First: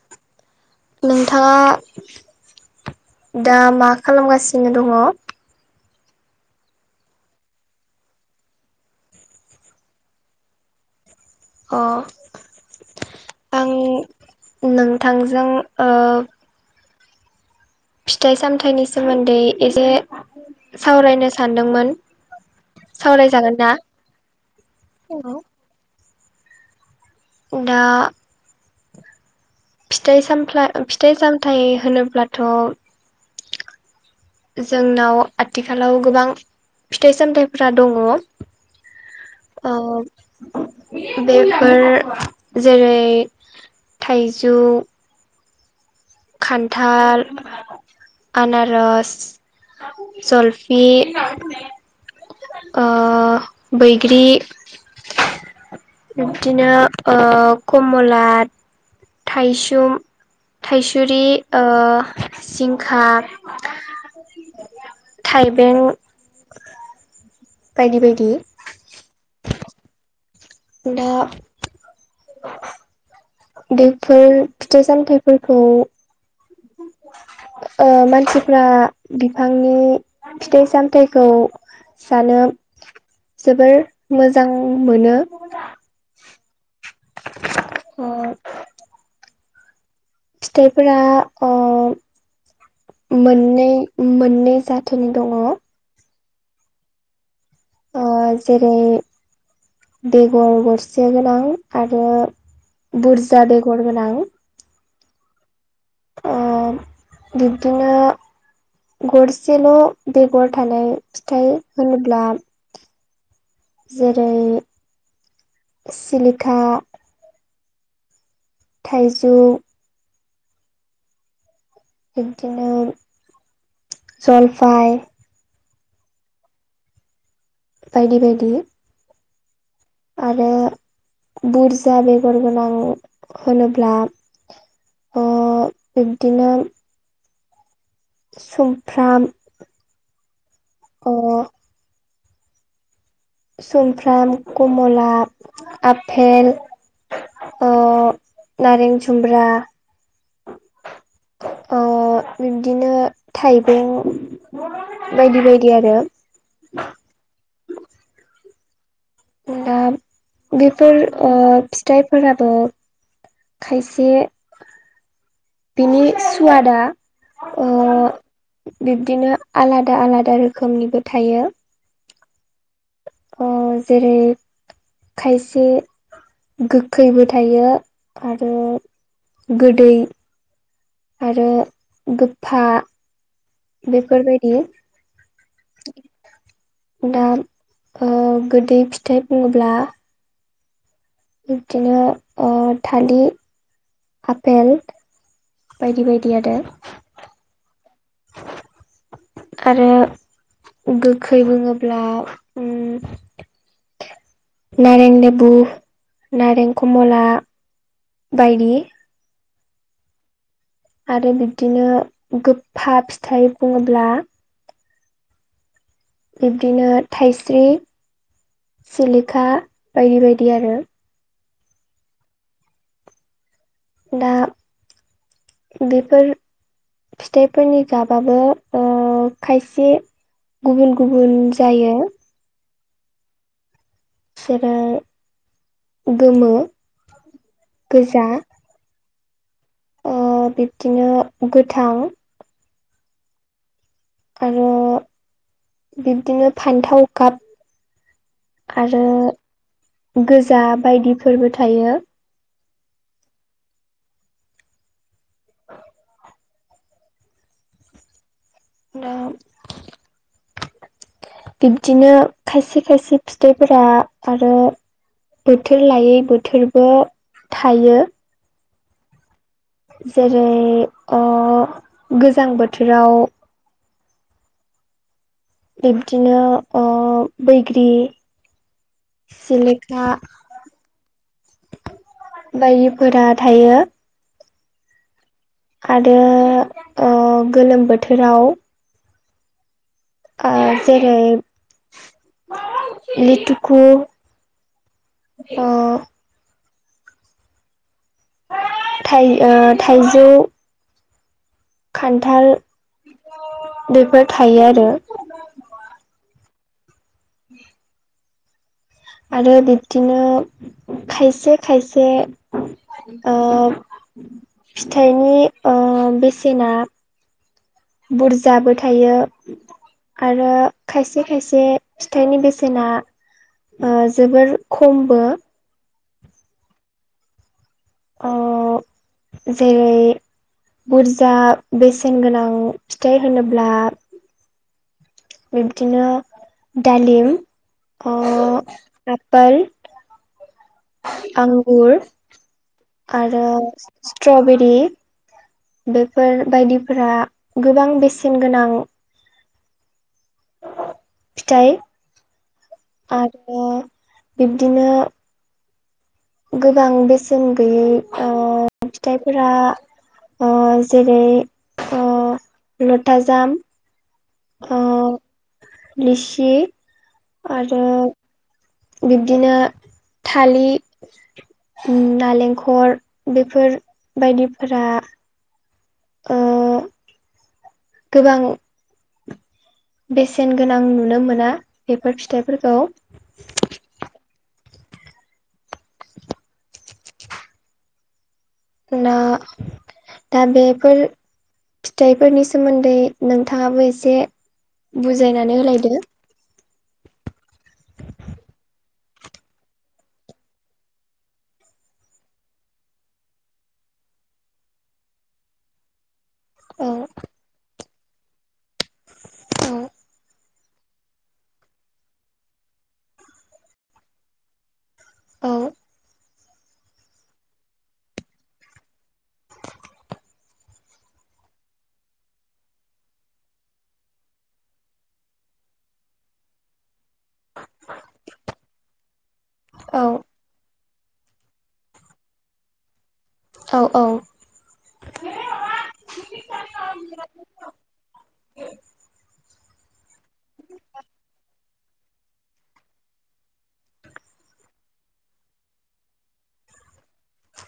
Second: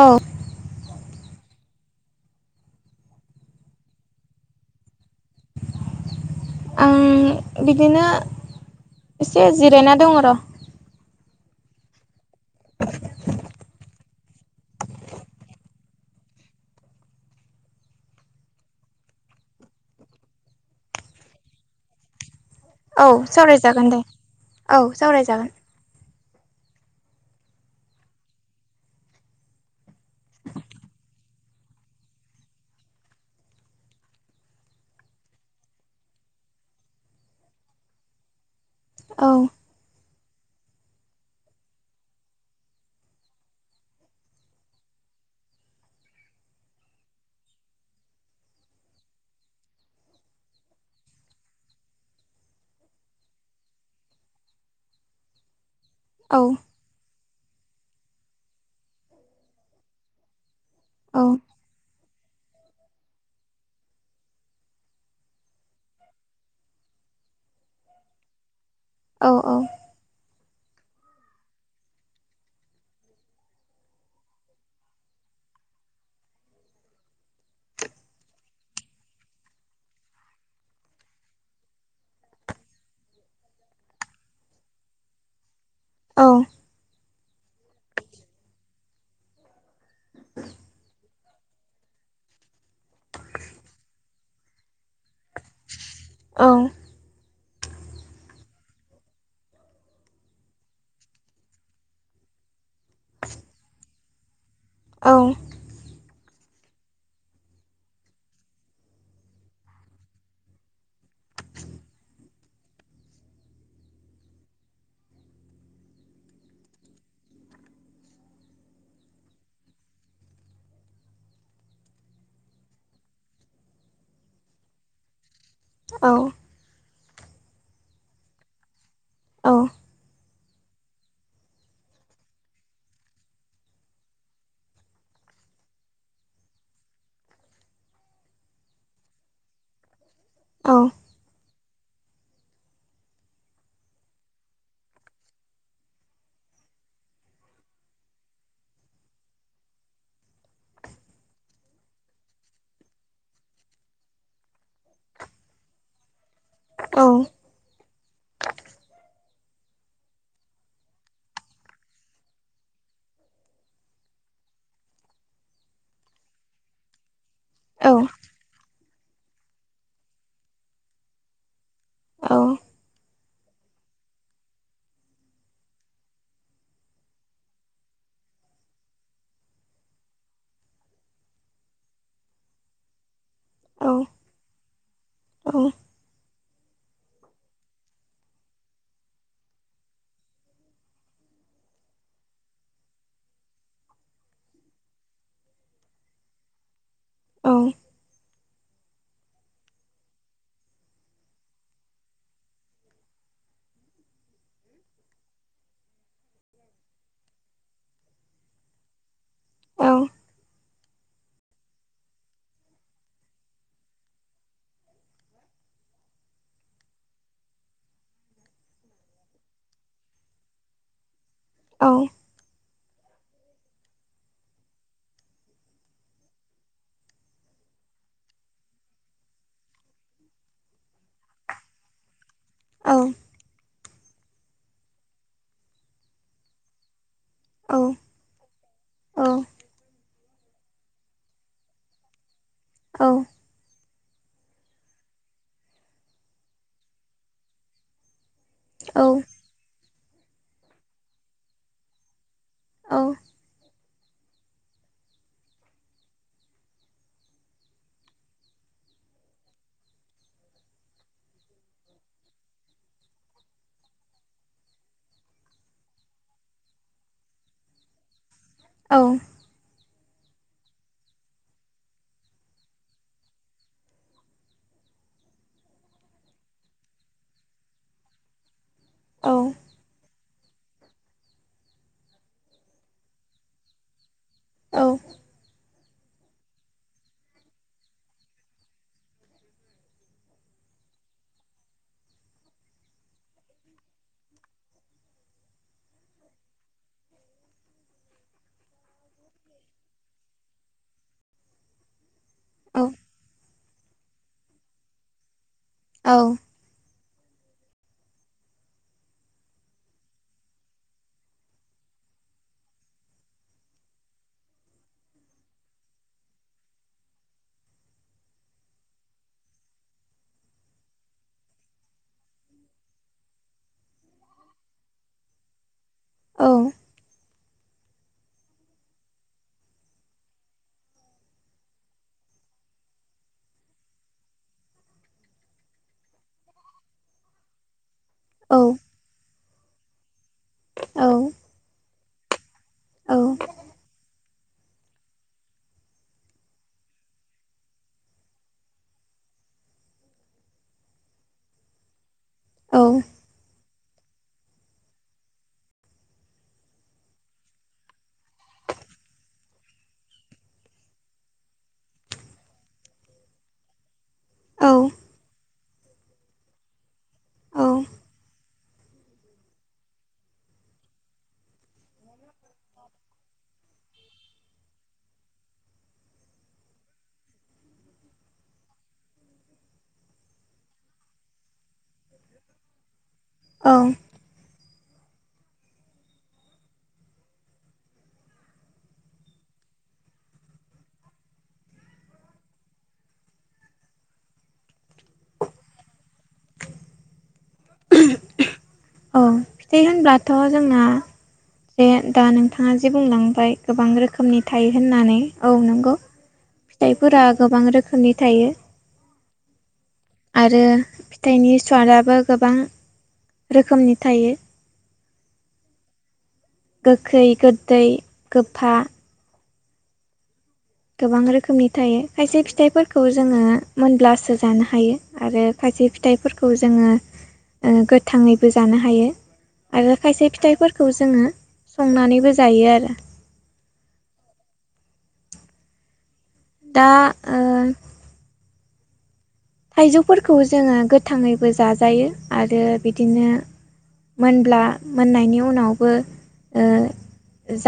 औ। नोंथाङा दा मा खालामगासिनो दङ? आं बिदिनो एसे जिरायना दङ र'। अ। आं नोंथांजों ओ फिथाइ सामथाइनि सोमोन्दै एसेे सावरायनो सानदोंमोन। औ सावरायजागोन दे औ सावरायजागोन। दा फिथाइ सामफ्ला फिथाइ सामथाइ होनोब्लाथ' जोंनाव आथिखालाव गोबां फिथाइ सामथाइफोरा दंङ। औ ओ बेफोर जेरै थाइजौ खान्थाल आनारस, जलफि ओ बैग्रि औ बिबदिनो कमला, थायसुम, थाय औ सुरि ओ जिंखा, थाइबें बायदि बायदि औ औ दा बेफोर फिथाइ सामथाइफोरखौ ओ मानसिफ्रा बिफांनि फिथाइ सामथायखौ जानो जोबोर मोजां मोनो। औ ओ फिथाइफोरा ओ मोननै मोननै जा औ ओ जेरै बेगर गरसे गोनां। आरो बुरजा बेगर गोनां। औ ओ बिब्दिनो गरसेल' बेगर थानाय फिथाइ होनोब्ला जेरै सिलिका थाइजौ बिदिनो जलफाय औ बायदि बायदि औ आरो बुरजा बेगर गोनां होनोब्ला। अ' बिब्दिनो सुमफ्राम औ ओ सुमफ्राम, कमला, आपेल ओ नारें जुमब्रा अ' बिब्दिनो थाइबें बायदि बायदि आरो औ दा बेफोर ओ फिथाइफोराबो खायसे बिनि सुवादा ओ बिबदिनो आलादा आलादा रोखोमनिबो थायो। ओ जेरै खायसे गोखैबो थायो। आरो गोदै आरो गोफा बेफोरबायदि औ दा ओ गोदै फिथाइ बुङोब्ला? बिदिनो ओ थालिर आपेल बायदि बायदि आरो। औ [inaudible] आरो गोखै बुङोब्ला उम। नारें लेबु नारें कम'ला बायदि। औ औ आरो बिब्दिनो गोफ्फा फिथाइ बुङोब्ला बिब्दिनो थाइस्रि। सिलिखा बायदि बायदि आरो। औ। दा बेफोर। फिथाइफोरनि गाबाबो ओ खायसे गुबुन गुबुन जायो। औ। जेरै गोमो, गोजा। औ। ओ बिब्दिनो गोथां। औ। आरो बिब्दिनो फान्थाव गाप। आरो गोजा बायदिफोरबो थायो। औ। दा बिबदिनो खायसे खायसे फिथाइफोरा आरो बोथोर लायै बोथोरबो थायो। औ। जेरै ओ गोजां बोथोराव बिब्दिनो ओ बैग्रि सिलिखा बायदिफोरा थायो। औ। आरो ओ गोलोम बोथोराव। आ जेरै लिटुखु। ओ थाइ ओ थाइजौ खान्थाल बेफोर थायो आरो। औ। आरो बिब्दिनो खायसे खायसे। ओ फिथाइनि ओ बेसेना। बुरजाबो थायो। आरो खायसे खायसे फिथाइनि बेसेना। जोबोर खमबो। औ। अ जेरै। बुरजा बेसेन गोनां फिथाइ होनोब्ला बिब्दिनो दालिम ओ आ पोल आंगुर। आरो स्ट्रबेरि। बेफोर बायदिफोरा गोबां बेसेन गोनां। फिथाइ आरो। बिब्दिनो। गोबां बेसेन गैयै ओ फिथाइफोरा ओ जेरै ओ लथाजाम ओ औ। लिसि आरो बिब्दिनो थालिर नालेंखर बेफोर बायदिफोरा ओ गोबां बेसेन गोनां नुनो मोना बेफोर फिथाइफोरखौ। ना दा बेफोर। फिथाइफोरनि सोमोन्दै नोंथाङाबो एसे बुजायनानै होलायदो औ फिथाइ होनब्लाथ' जोंना। जे दा नोंथाङा जे बुंलांबाय गोबां रोखोमनि थायो होननानै औ नंगौ। औ फिथाइफोरा गोबां रोखोमनि थायो। औ। आरो फिथाइनि सवादाबो गोबां रोखोमनि थायो। औ। गोखै गोदै गोफा। गोबां रोखोमनि थायो खायसे फिथाइफोरखौ जोङो मोनब्लासो जानो हायो आरो खायसे खायसे फिथाइफोरखौ जोङो गोथाङैबो जानो हायो आरो औ खायसे फिथाइफोरखौ। खौ जोङो संनानैबो जायो आरो। औ औ। दा। थाइजौफोरखौ जोङो गोथाङैबो जाजायो आरो बिदिनो। मोनब्ला मोननायनि उनावबो।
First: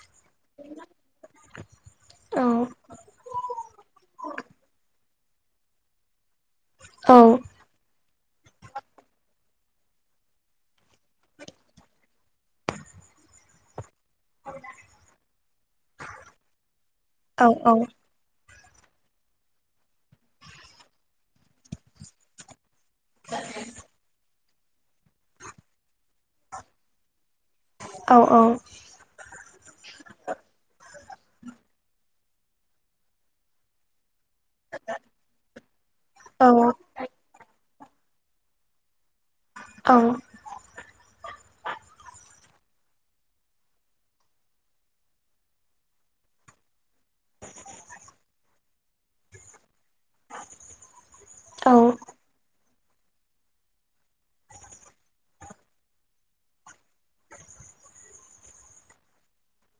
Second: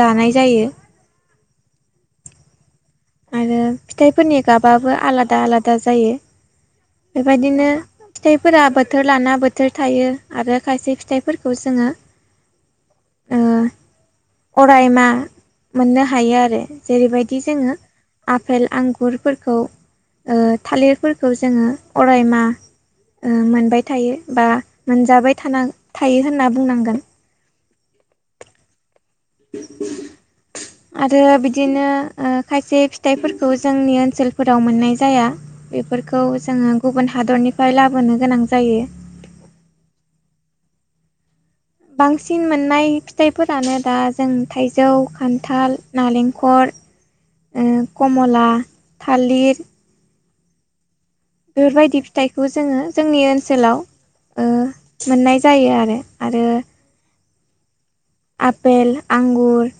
जानाय जायो। औ। आरो फिथाइफोरनि गाबाबो आलादा आलादा जायो। औ बेबायदिनो। फिथाइफोरा बोथोर लाना बोथोर थायो आरो खायसे फिथाइफोरखौ जोङो। ओ अरायमा मोननो हायो आरो जेरैबायदि औ जोङो। आफेल आंगुरफोरखौ थालिरफोरखौ जोङो अरायमा‌ मोनबाय थायो बा मोनजाबाय थान थायो होनना बुंनांगोन। औ औ। आरो बिदि। बिदिनो खायसे फिथाइफोरखौ जोंनि ओनसोल फोराव मोननाय जाया बेफोरखौ जोङो गुबुन हादरनि। बेाय लाबोनो गोनां जायो। औ। बांसिन मोननाय फिथाइफोरानो दा जों थाइजौ खान्थाल नालेंखर कमला थालिर बेफोरबायदि फिथाइखौ जोङो जोंनि ओनसोलाव मोननाय जायो आरो आरो। आपेल आंगुर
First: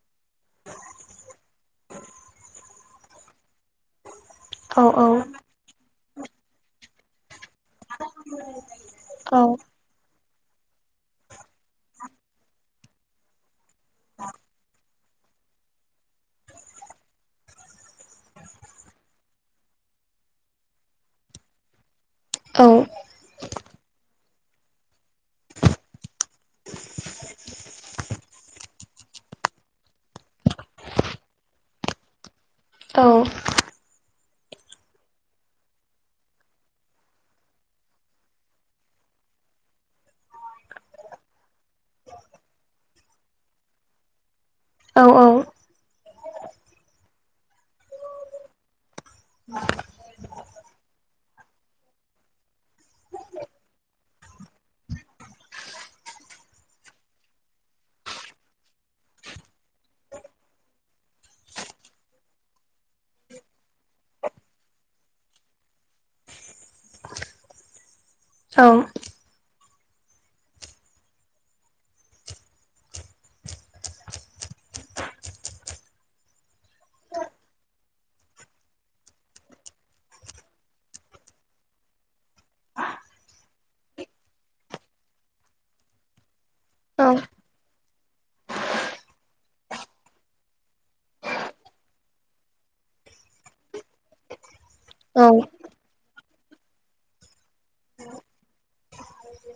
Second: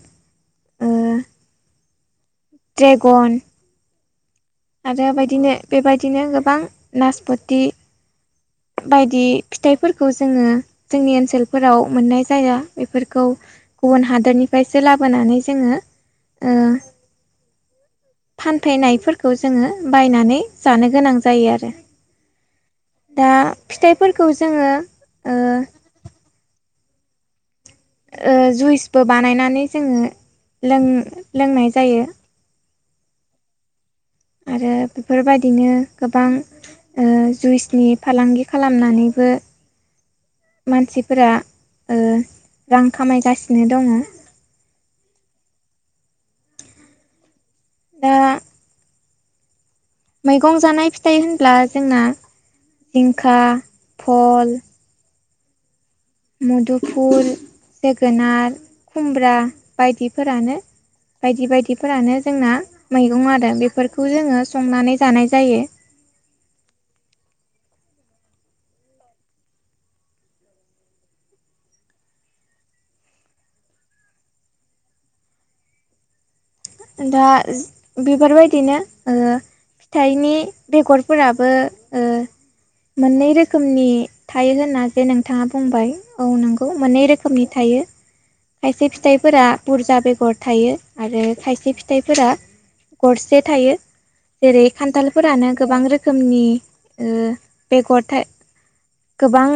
द्रेगन आरो औ बेदिनो बेबायदिनो गोबां नासप थि बायदि फिथाइफोरखौ जोङो जोंनि ओनसोलफोराव मोननाय जाया बेफोरखौ गुबुन हादोरनिफ्रायसो ला लाबोनानै जोङो फानफैनाय खौ जोङो बायनानै जानो गोनां जायो आरो दा फिथाइ खौ जोङो जुइसबो बानायनानै जोङो लों लोंनाय जायो औ। आरो बेफोरबायदिनो गोबां जुइसनि फालांगि खालामनानैबो [unintelligible] [inaudible] मानसिफोरा रां ओ खामायगासिनो दङ औ औ दा मैगं जानाय फिथाइ होनब्ला जोंना जिंखा फल मुदुफुल जोगोनार खुमब्रा बायदिफोरानो बायदि बायदिफोरानो जोंना मैगं आरो बेफोरखौ जोङो संनानै जानाय जायो [inaudible] [unintelligible] औ दा बेफोर‌बायदिनो फिथाइनि बेगरफोराबो ओ मोननै रोखोमनि थायो होनना जे नोंथाङा बुंबाय औ नंगौ मोननै रोखोमनि थायो खायसे फिथाइफोरा बुरजा बेगर थायो आरो खायसे फिथाइफोरा गरसे थायो जेरै खान्थालफोरानो गोबां रोखोम रोखोमनि बेगर था गोबां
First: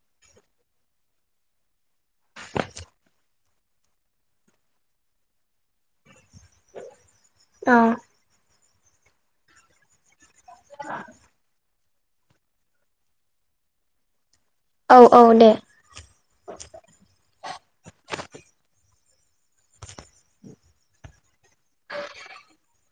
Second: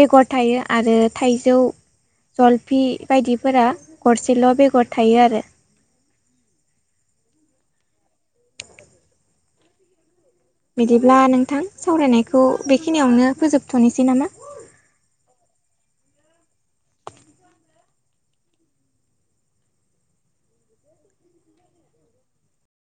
बेगर थायो आरो थाइजौ जलफि बायदिफोरा गरसेल' बेगर थायो आरो औ बिदिब्ला नोंथां सावरायनायखौ बेखिनियावनो फोजोबथ'नोसै नामा औ औ दे